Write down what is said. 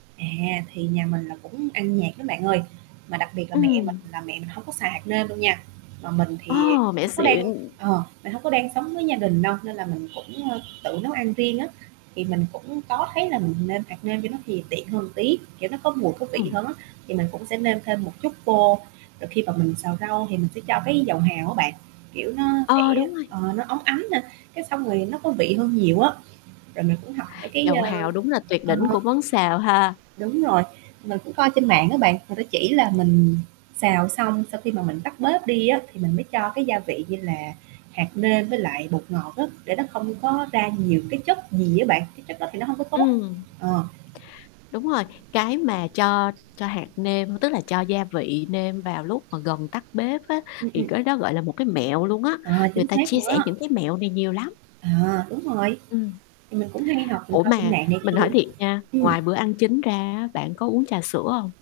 À, thì nhà mình là cũng ăn nhạt lắm bạn ơi, mà đặc biệt là mẹ mình Ừm. là mẹ mình hông có xài hạt nêm đâu nha, mà mình thì Ờ, mình mẹ hông có đang xịn. ờ, mình hông có đang sống với gia đình đâu nên là mình cũng, ơ, tự nấu ăn riêng á. Thì mình cũng có thấy là mình nêm hạt nêm vô nó thì tiện hơn tí, kiểu, nó có mùi có vị Ừm. hơn á, thì mình cũng sẽ nêm thêm một chút vô, rồi khi mà mình xào rau thì mình sẽ cho cái dầu hào á bạn, kiểu, nó sẽ Ờ, đúng rồi. ờ, nó óng ánh nà, cái xong rồi nó có vị hơn nhiều á. Rồi mình cũng học mấy cái, Dầu ơ, hào đúng là tuyệt ờ đỉnh của món xào ha. Đúng rồi, mình cũng coi trên mạng á bạn, người ta chỉ là mình xào xong sau khi mà mình tắt bếp đi á, thì mình mới cho cái gia vị như là hạt nêm với lại bột ngọt á, để nó không có ra nhiều cái chất gì á bạn, cái chất đó thì nó hông có tốt, Ừm. ờ. Đúng rồi, cái mà cho cho hạt nêm, tức là cho gia vị nêm vào lúc mà gần tắt bếp á, Ừm, thì ừm. cái đó gọi là một cái mẹo luôn á, Ờ, người chính ta xác chia luôn sẻ á. những cái mẹo này nhiều lắm. À, đúng rồi, Ừm. thì mình cũng hay học mình Ủa, coi trên mà mạng này mình hỏi kia. thiệt nha, Ừm. ngoài bữa ăn chính ra á, bạn có uống trà sữa hông?